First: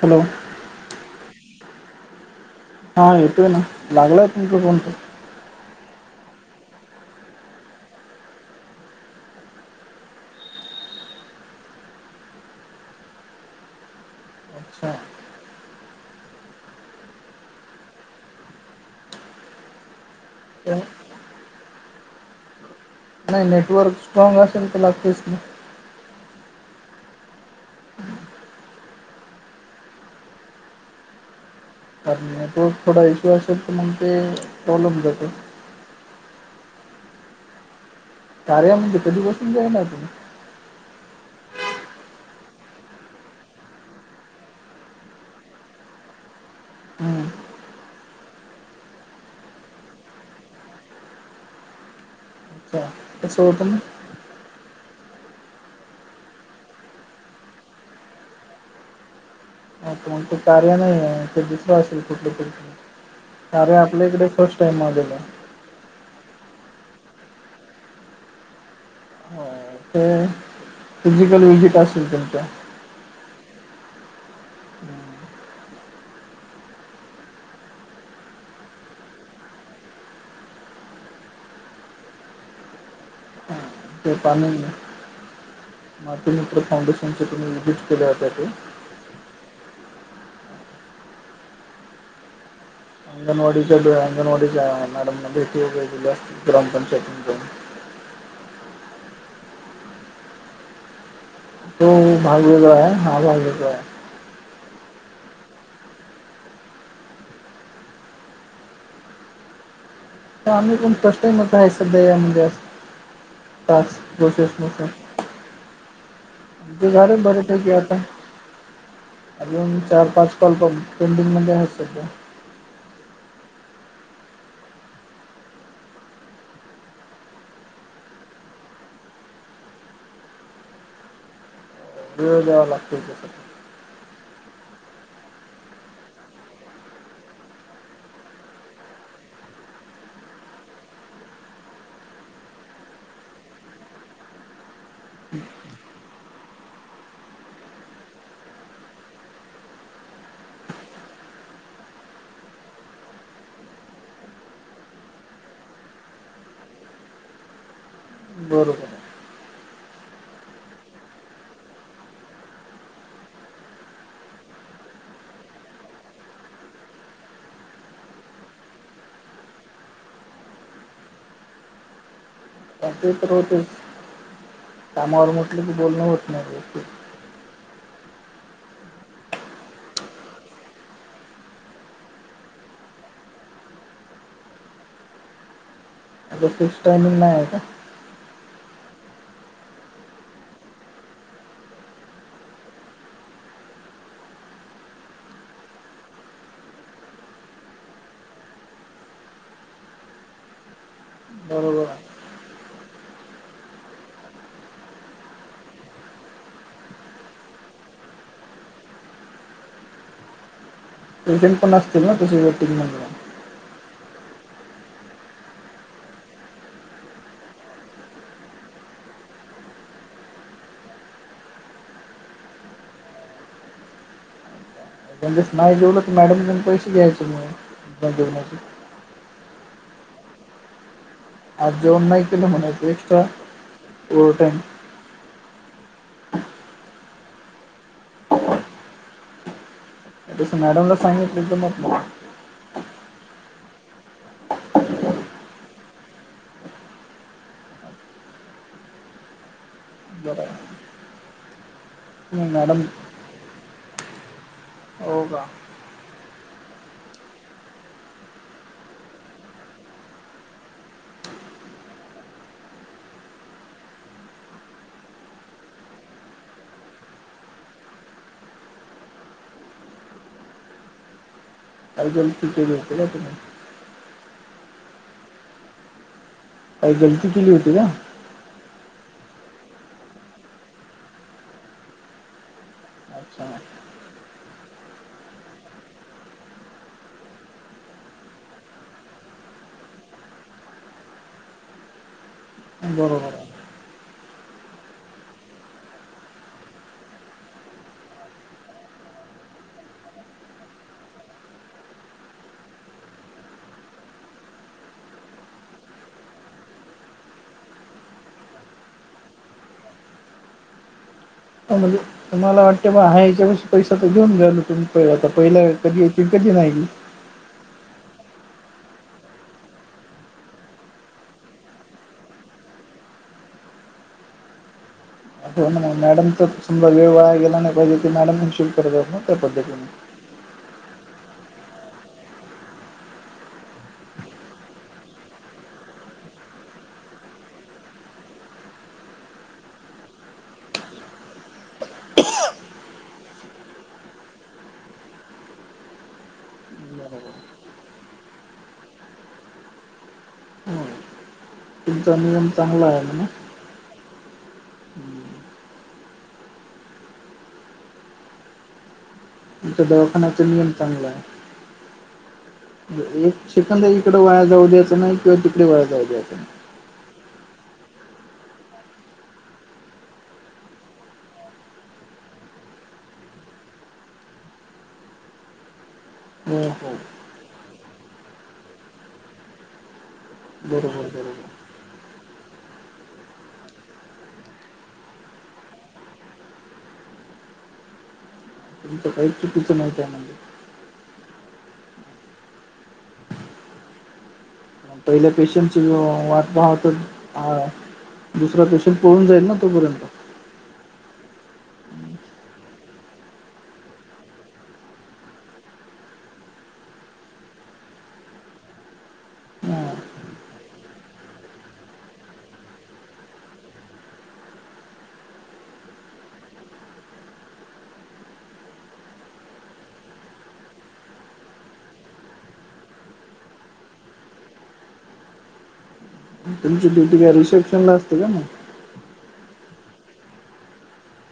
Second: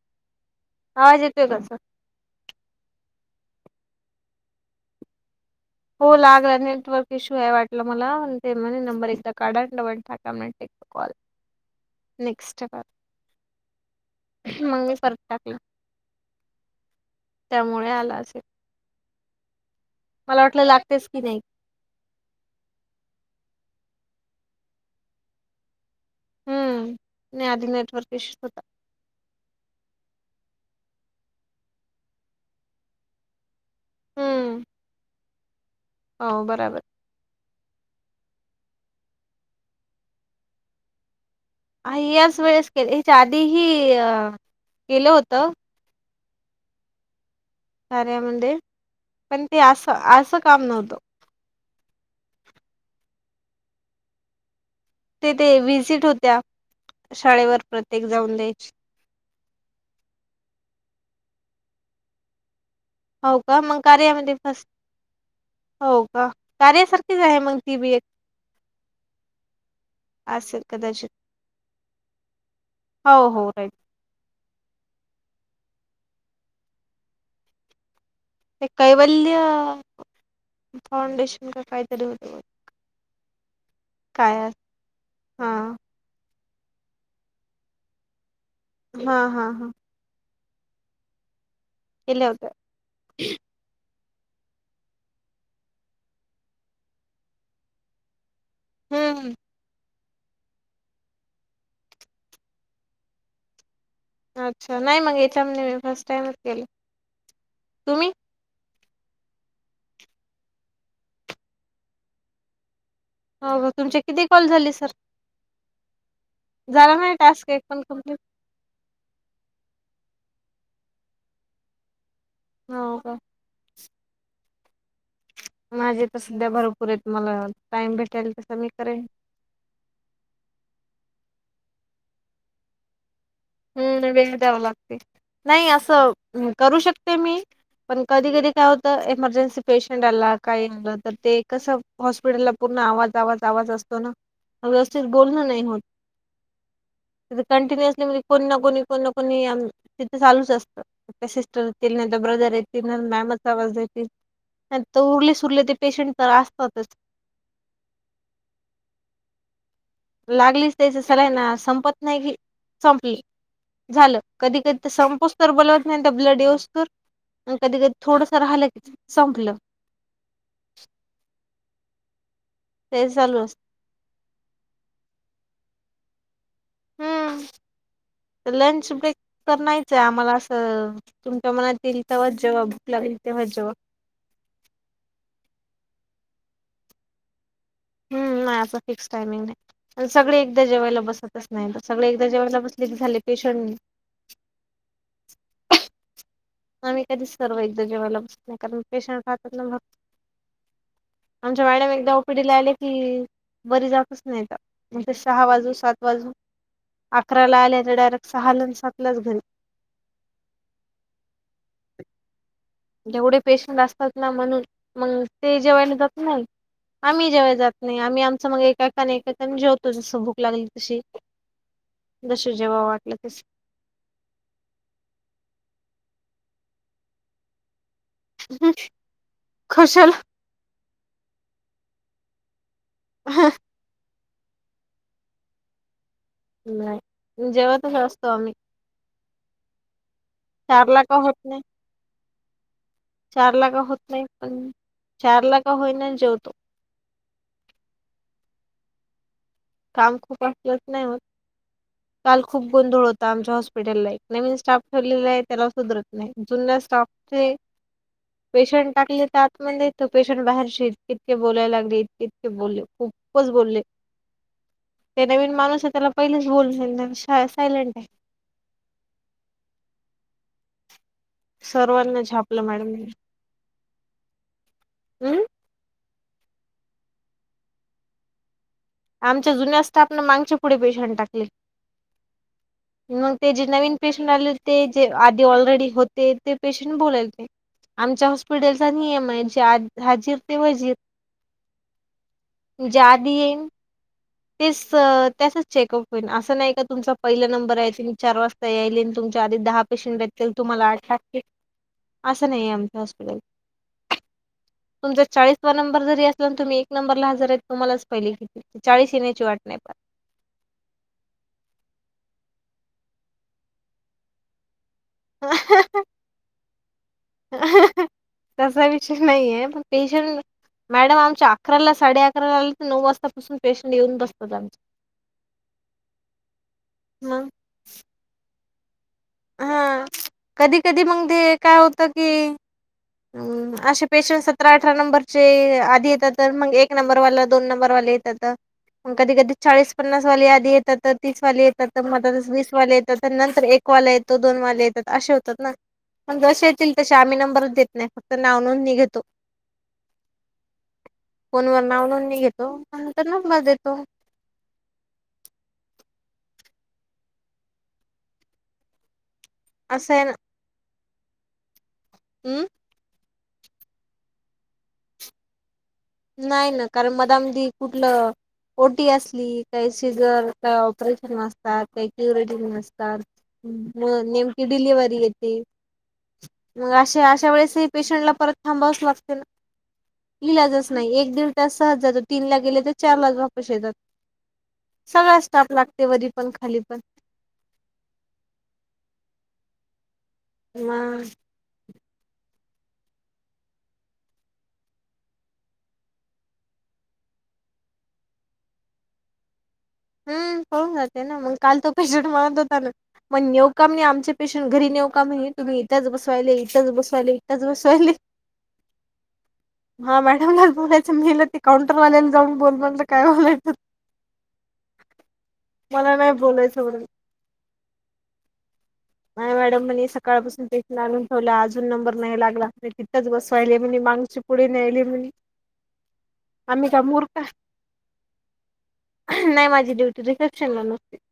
Hello हाजेतो कसं [unintelligible] हा येतोय ना लागलाय म्हटलं कोणत हो लागला नेटवर्क इश्यू आहे वाटल मला ते म्हणे नंबर एकदा काढाण टाका म्ह कॉल नेक्स्ट का मग अच्छा मी परत टाकलं त्यामुळे आला असेल मला वाटलं तर लागतेच की नाही नाही नेटवर्क स्ट्रॉग असेल तला फच नाही हम्म नाही अधिक नेटवर्क इशू होता कार नेटवर्क थोडा इश्यू असेल तर म्हग ते हम्म प्रॉब्लेम जातो हो बराबर कार्या म्हणजे कधी बसून जाय ना त आ याच वेळेस के याच्या आधीही केलं होतं हम्म कार्या म्हण पण ते असं असं काम नव्हतं सोटून ते ते वजिट होत्या शाळेवर प्रत्येक जाऊन दे ण ते कार्य नाही आहे ते दुसरं असेल कुठ तरी हो का अरे मग आपल्या इकडे कार्यामध्ये फर्स्ट फस्ट टाइम म गेल हो का कार्यासारखीच आहे मग ती बी एक हो, असेल कदाचित. फिजिकल विजिक असेल तुमच्या हो हो हम्म, ते कैवल्य फाउंडेशन का कायदा देऊत हा, [inaudible] पाणी हां. मातुमित्र फाउंडेशनचे तुम्ही विजिट केले होत्या ते हा हा हा केल् होत अंगणवाडीच्या अंगणवाडीच्या मॅडम भेटी उे दिले अस ग्रामपंचायतीून हम्म तो भागलेेतला आहे हा भागलेेतो आहे अच्छा नाही मग याच्यामध्ये मी फर्स्ट टाइमच केला तुम्ही आम्ही कोण फर्स्ट टाइम होत आहे सध्या या म्हणजे हो का. तुमचे टास्क किती कॉल प्रोसेस झाले नस सर? झाला नाही गार बर टास्क एक ठठीक आहे पण आता कंप्लीट? अजून चार पाच कॉल्प पेंडिंग मध्ये आहेत सध्या हो का माझे तर सध्या भरपूर आहेतेत मला टाइम भेटायल तस मी करेन देेळववा लागतील त हम्म वेळ द्यावा लागते नाही असं करू शकते मी पण कधी कधी काय होत एमर्जन्सी पेशंट आला काही आलं तर ते कसं हॉस्पिटलला पूर्ण आवाज आवाज आवाज असतो ना व्यवस्थित बोलणं नाही होत तिथे कंटिन्युअसली म्हणजे कोणी ना कोणी कोण ना कोणी तिथं चालूच असतं सिस्टर येतील न तर ब्रदर येतील मॅमच आवाज येतील तर उरले सुरले ते पेशंट तर असतातच बरोबर. लागलीच त्याच सला ना संपत नाही की संपली. झालं कधी कधी तर संपच तर बोलवत नाही तर ब्लड येऊस तर कधी कधी थोडस राहिलं की संपलं. ते त्या तर चालू असत. होतेच कामावर म्हटलं की बोलणं होत नाही. हम्म लंच ब्रेक तर नाहीयचं आहे आम्हाला असं. तुमच्या मनात येईल तेव्हा जेव्हा बुक लागेल तेव्हा जेव्हा अ फिक्स ट्रानिंग नाही आहे का हम्म नाही याचा फिक्स टाइमिंग नाही सगळे एकदा जेवायला बसतच नाही सगळे एकदा जेवायला बसले की झाले पेशंट आम्ही कधीच सर्व इद जेवायला बसत नाही कारण पेशंट राहतात नाघ आमच्या बरोबर मॅडम आहे. एकदा ओकडीला आले की बरी जातच नाही तर म्हणजे सहा वाजू सात वाजू अकरा ला आल्या तर डायरेक्ट सहा लाोून सातलाच घरी एजंट पण असतील ना त वेटिंग जेवढे पेशंट असतात ना म्हणून मग ते जेवायला जात नाही आम्ही जेव्हा जात नाही आम्ही आमचं मग एकाने एकाक जेवतो जसं भूक लागली तशी जस जेव्हा वाटलं तस त्यांच्याच नाही जेवलंत मॅडमऊन पैसे घ्यायच म खशल आ जे अन्याय केले म्हण एकक्स्ट्रा टइम. नाही जेवतच असतो आम्ही तसं मॅडमला चारला का सांगितलं तर म मला चार लाग होत नाही पण चार लाग होईना जेवतो. काम खूप जरा असलंच नाही हो काल तुम्ही खूप मॅडम गोंधळ होत. आमच्या हॉस्पिटलला एक नवीन स्टाफ हो ठेवलेला आहे का त्याला सुधरत नाही जुन्या स्टाफचे पेशंट टाकले तर आत मण तो पेशंट बाहेरशी तितके बोलायला लागलेत. बोलले खूपच बोलले. ते नवीन माणूस आहे त्याला पहिलेच बोल सायलेंट आहे. काही सर्वांना गलती झापलं केली मॅडम होती म का तुम्ही हम्म काही गलती केली होती का? आमच्या जुन्या स्टाफने मागच्या पुढे पेशंट टाकले. मग अच्छा ते जे नवीन पेशंट आलेले ते जे आधी ऑलरेडी होते ते पेशंट बोलाल ते आमच्या हॉस्पिटलचा नि एम आय जे हजीर ते हजीर जदीी बरोबर आहे येन तेच त्यासच चेकअप होईन असं नाही का तुमचा पहिला नंबर आहे त मी चार वाज नाहीं यांई तुमच्यां आधी दहा पेंशन भेटतील तुम्हांला आंठ टाकते असं नाहीं आहे आमच्यां हॉस्पिटल तुमचां चाळीस नंबर जरी असलां आणि तुम्हीं एक नंबरला हजर आहेतं तुम्हाला पहिलें कि चाळीस येण्यांची वाटते पणं म्हंजे तुम्हांला वाटतं बरं हां यांच्या पैसा तरं देऊच द्या यचां तूम्ही पहिला आतां पहिलं कधीं ये कधीं नाहीं. तसां विषयं नाहीये हे पणं पेशं मॅडम आमच्यां अकरालां साडे अकरां आलें नऊ वाजतांपासूंन पेशंट येऊंन बसतांत आमचे मॅडम तरं तुंम वेळं वां मग गेलां नाहीह ते मॅडम प शि करतं त्याऊ पद्धतीने कधीं कधीं मंग ते कायं होतं की मंग असे पेशंट सतरा अठरा नंबरचे आधी येतांत तरं मंग एक नंबरवालां दोन नंबरवालेेत तंथ. कधीं कधीं चाळीस पन्नास वांले आधी येतांत तरं तीस वांले येतांत तरं मंग वीसं वांले येतांत तरं नंतर एक एक वांला येतो दोन वाले येतांत. असे होतातं नां पणं जसे येतीलं तसें बरोबर आम्हीं नंबरचं देतं नाहीं फक्तं नांव नोंद नि घेतों. हम्. [unintelligible] फोन व नांव नोद नि घेतो त्यां म्हणा नंतर नबंर देतो हं. च्यां असं आहे ना. दवाखांन्यांचा नियंम चांगला आहे हम्मं एक सेकंदर इकडं वांया जांऊ द्यायं नाहीं किंवा तिकडे वांया जाऊं द्यायचं नाही. नाहीं नां कारणं मधम नी कुंठलं? ओटी असली कांहीं शिगंर कायं ऑपरेशन नसतांत कांहीं क्युरेटी नसतांत. मंग नेमंकी डिलिवंरी येती. हो, मंग हो. अशा अशा वेळेसं पेशंटलां परंत थांबावचं लागते नां इलाजचं बरोबर, नाहीं एक बरोबर. दिल त्यां सहंज जातो तीनं लां गेले तरं चार लाचं वापसं येतांत. सगळां स्टांफ लागते वरती पणं खांली पणं तुमचं कांहीं चुकीचं नाहीचं आहेणं ममग [unintelligible] पहिल्यान पेशंटची वांट पाहवतं तरं- दुसरां पेशंट पळूंन जाईल नां तोपर्यंत हम्मं पळून जाते नां मंग कांल तो पेशंट मीळतचं नव्हतां- मंग नेवकामं नाहीं आमचे पेशंट घरी नेऊ कामं नाहीं तुम्हीं इथंच बसवांयले इथंच बसवायले इथच बसवांयले. काही आवाज येत नव्हता [unintelligible] हां मॅडमलाचं बोलायचं मलं ते काउंटरवाल्यांला जाऊंन बोलणारं तरं कायं होईल मंला नाहीं बोलायचं म्हंणे नाहीं मॅडम म सकाळंपासूंन पेशट लागूं ठेवले अजूंन नंबर नाहीं लागला इथंच बसवांयले म्हणे मागंचे पुढे नेयले म्हं तुमची ड्युी कां रिसेप्शन लां असते कां मंग नाहीं माजी ड्युंटी रिसेप्शनं लां नसते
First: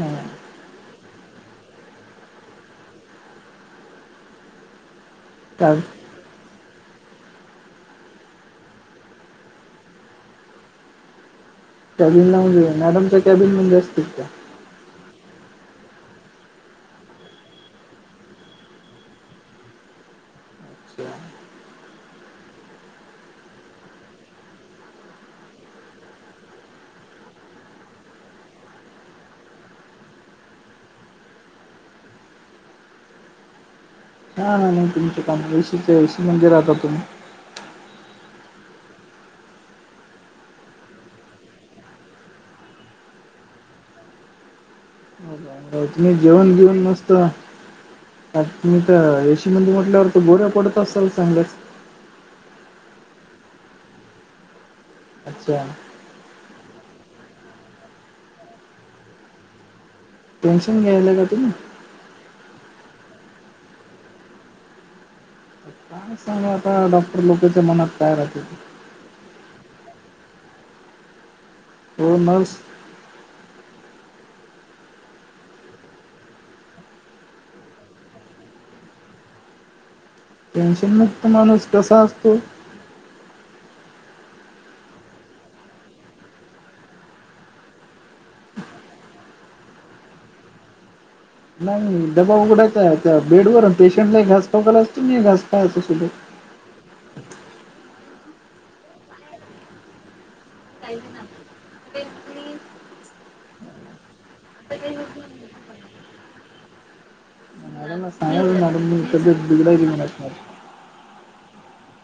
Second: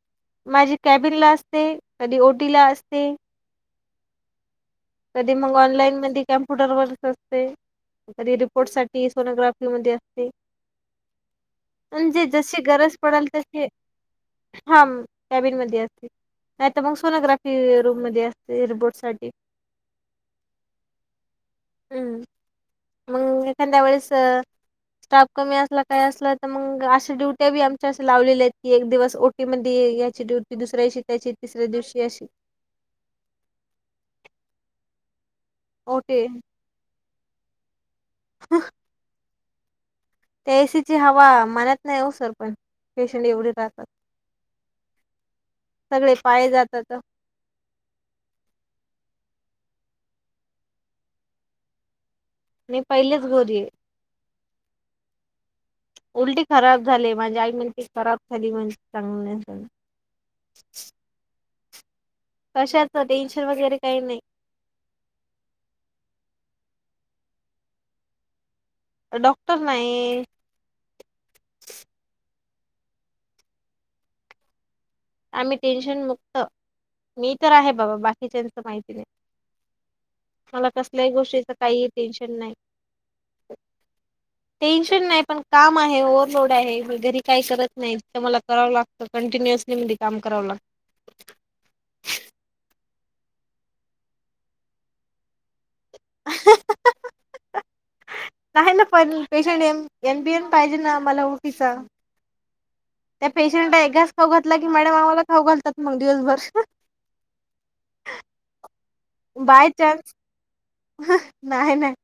हां. मांझी कॅबिन लां असतें कधीं ओटी लां असतें कधीं मंग कॅ ऑनलाईनं मंध्ये कां फुटरवसं असते कधीं रिपोर्ट सांठी सोनोग्राफी मंध्ये असते म्हणजे कॅबिनला जसे गरजं मॅडमच्या पडेलं तंसे कॅबिनमध्ये असतील त्या? हा कॅबिन मंध्ये असते नाहीं तरं मंग सोनोग्रांफी रूंम मंध्ये असते रिबोट सांठी अच्छा. हम्मं [unintelligible] मंग एखाद्या वेेळेस स्टांफ कमी असलां कायं असलां तरं मंग डुटी आमच्याे लावलेल्यां आहेतं की एक दिवस ओटी मं यांची ड्युटी दुसऱ्यांनी त्यांची तिसऱ्यां दिवशीअंशी हां नाऊही तुमच्यां कमपेच्यांशी म्हणजे ओटी मंदिरांत जातो हं त्या एसी ची हवा मनात नाही हो सर पण पेशंट एवढे राहतात सगळे तुम्ही पाय जेवण घेऊन जातात मसत आ्ी तर एशी मध्ये म्हटल्यावर तर गोऱ्या पडत असाल चांगल्याच मी पहिलीच गोरिय अच्छा उलटी खराब झाले माझे आई म्हणते खराब झाली म्हण चांगली नाही झा टेन्शन घ्यायला का त ना कशाचं टेन्शन वगैरे काही नाही सांग आता डॉक्टर लोकांच्या मनात काय राहते. डॉक्टर नाही. हो नर्स आम्ही टेन्शन मुक्त मी तर आहे बाबा बाकीच्याच माहिती नाही. मला टेन्शन कसल्याही मुक्त गोष्टीच माणूस काही कसा टेन्शन असतो नाही टेन्शन नाही पण काम आहे ओव्हरलोड आहे घरी काही करत नाही तर मला करावं लागतं कंटिन्युअसली मी काम कराव ला नाही डबा उघडायचा बेडवर पेशंटला घास फकला असत नाही घास पायच सुल नाही ना पण पेशंट ए एमबीएन पाहिजे ना मला ऑफिसा त्या पेशंटला एगच खाऊ घातला की मॅडम आम्हाला खाऊ घालतात मग दिवसभर. मॅडम सांगल मॅडम मी सध बिघड बाय चान्स घेऊनणार. नाही नाही.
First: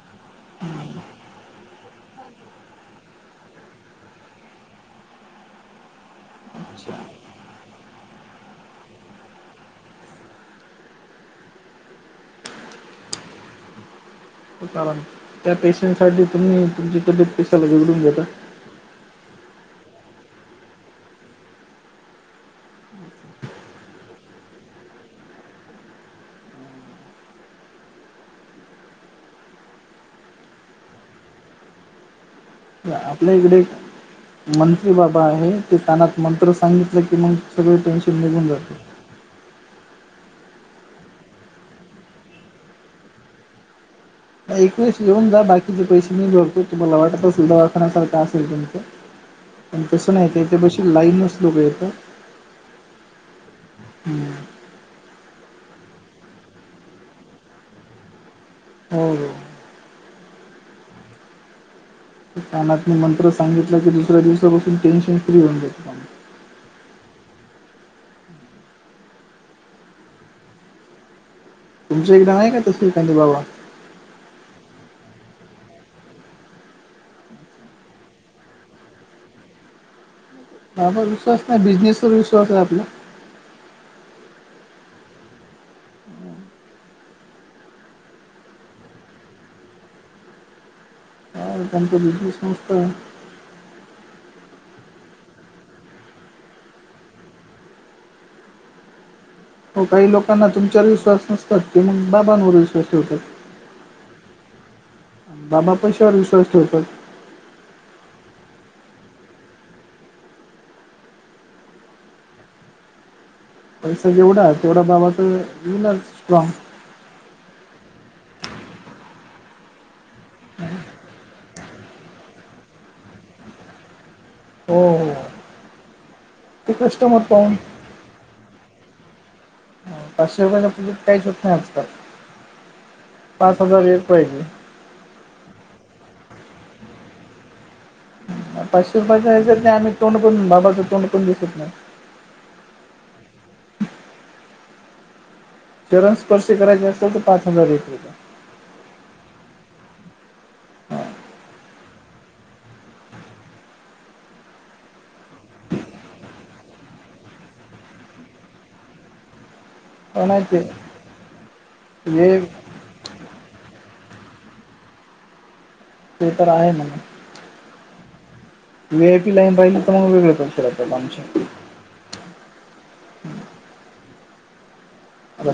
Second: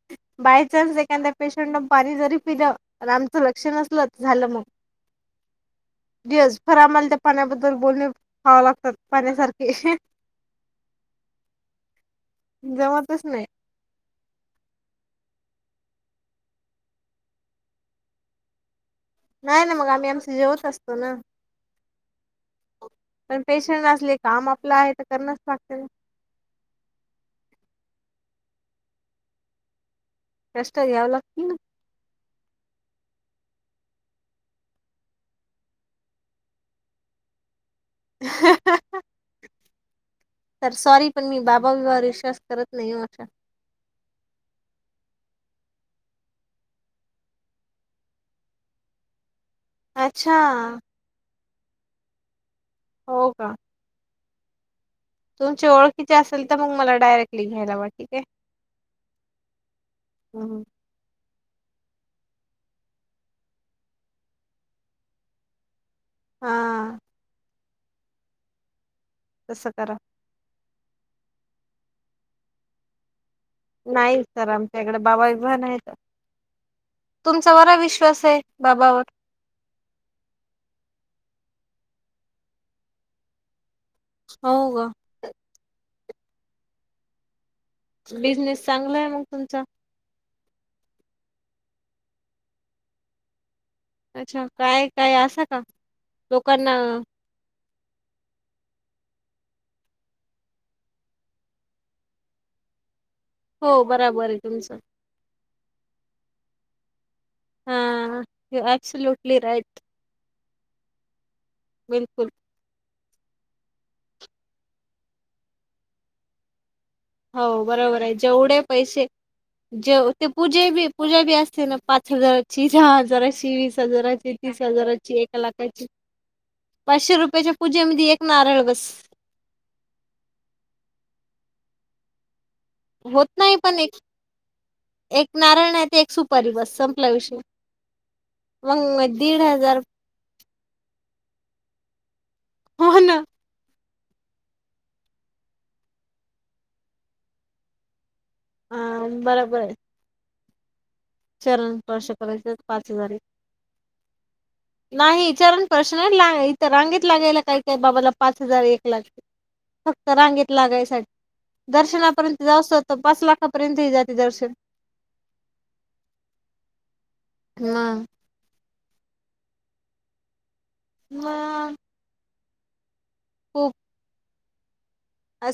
बाय न्स एखाद्या पेशंट न पाणी जरी पिलं तर आमचं लक्ष नसलं झालं मग. [inaudible] यस फर अच्छा आम्हाला त्या पाण्याबद्दल बोलणे हवं लागतात पाण्यासारखे. जमातच नाही. हो. त्या पेशंसाठी तुम्ही तुमच्या तु पैशला बिघडून घेता. नाही ना मग आम्ही आमशी जेवत असतो ना. पण पेशं असले काम आपलं आहे तर करणच लागते ना. कष्ट घ्यावं लागतील ना. आपल्या इकडे. मंत्री बाबा आहे ते त्यांनात मंत्र सांगितलं की मग सगळ टेनशन. ह तर सॉरी पण मी बाबा वर विश्वास करत नाही अा एकवेेळेस येऊन जा बाकीचे पैसे मी जोडतो तुम्हाला वाटत सुल दवाखानसारखं असेल तुमचं [unintelligible] प तसं अच्छा नाही इथे बशी लाईनच लोकं येतं. [unintelligible] हो का? हम्म तुमची ओळखीचे असेल तर मग मला डायरेक्ट ल घयला बा ठीक आहे हो हो हम् ते कानात मंत्र सांगितलं की दुसऱ्या दिवसापासून टेन्शन फ्री होऊनेत हा तसं करा तुमच्याकडे नाही का त श्रीकांत बाबा. नाही सर आमच्या इकडे बाबा बिबा नाहीत तुमचा बरा विश्वास आहे बाबावर आ विश्वास नाही बिझनेसवरर विश्वास आहे आपला हो का बिझनेस चांगला आहे मग तुमचा त्यांच्या बिज संस्त अच्छा काय काय असं का लोकांना हो काही लोकांना तुमच्यावर विश्वास नसतात ते मग बाबांवर विश्वास ठेवतात हो बरोबर आहे तुमचं बाबा पैशावर विश्वास ठेवतात ॲपसूल्यूटली राइट बिलकुल पैसा जेवढा तेवढा बाबा तर येला स्ट्रॉग हो बरोबर आहे जेवढे पैसे जेव ते पूजा बी पूजा बी असते ना पाच हजाराची जहा हजाराची वीस हजाराची तीस हो हो हजाराची ए लाखाची ते पाचशे कस्टमर रुपयाच्या पाहून पूजेमध्ये एक नारळ बस पाचशे रुपया पज काहीच होत नाही आजकाल होत नाही पाच पण हजार एक पाहिजे एक नाराळ नाही ते एक सुपारी बस संपल्याविषयी पाचशे रुपयाच्या ह्यात नाही हजार आम्ही तोंडण बाबाचं तोंड पण दिसत नाही हो ना शरण स्पर्श करायचे असत तर पाच हजार वीस रुपये ह बरोबर आहे चरण स्पर्श करायचे पाच हजार! नाहीचारणपश्न ला इथ रांगेत लागायला काही काय बाबाला पाच हजार एक लाख. फक्त पण आहे रांगेत ते लागायसाठी. हे दर्शनापर्यंत जाऊ असतत पाच लाखापर्यंत ह जाते दर्शन! ते तर आहे ना. ना वीआयपी लाईन पाहिली तर मग वेगळं कर लक्ष राहातं आमच्या एकप आता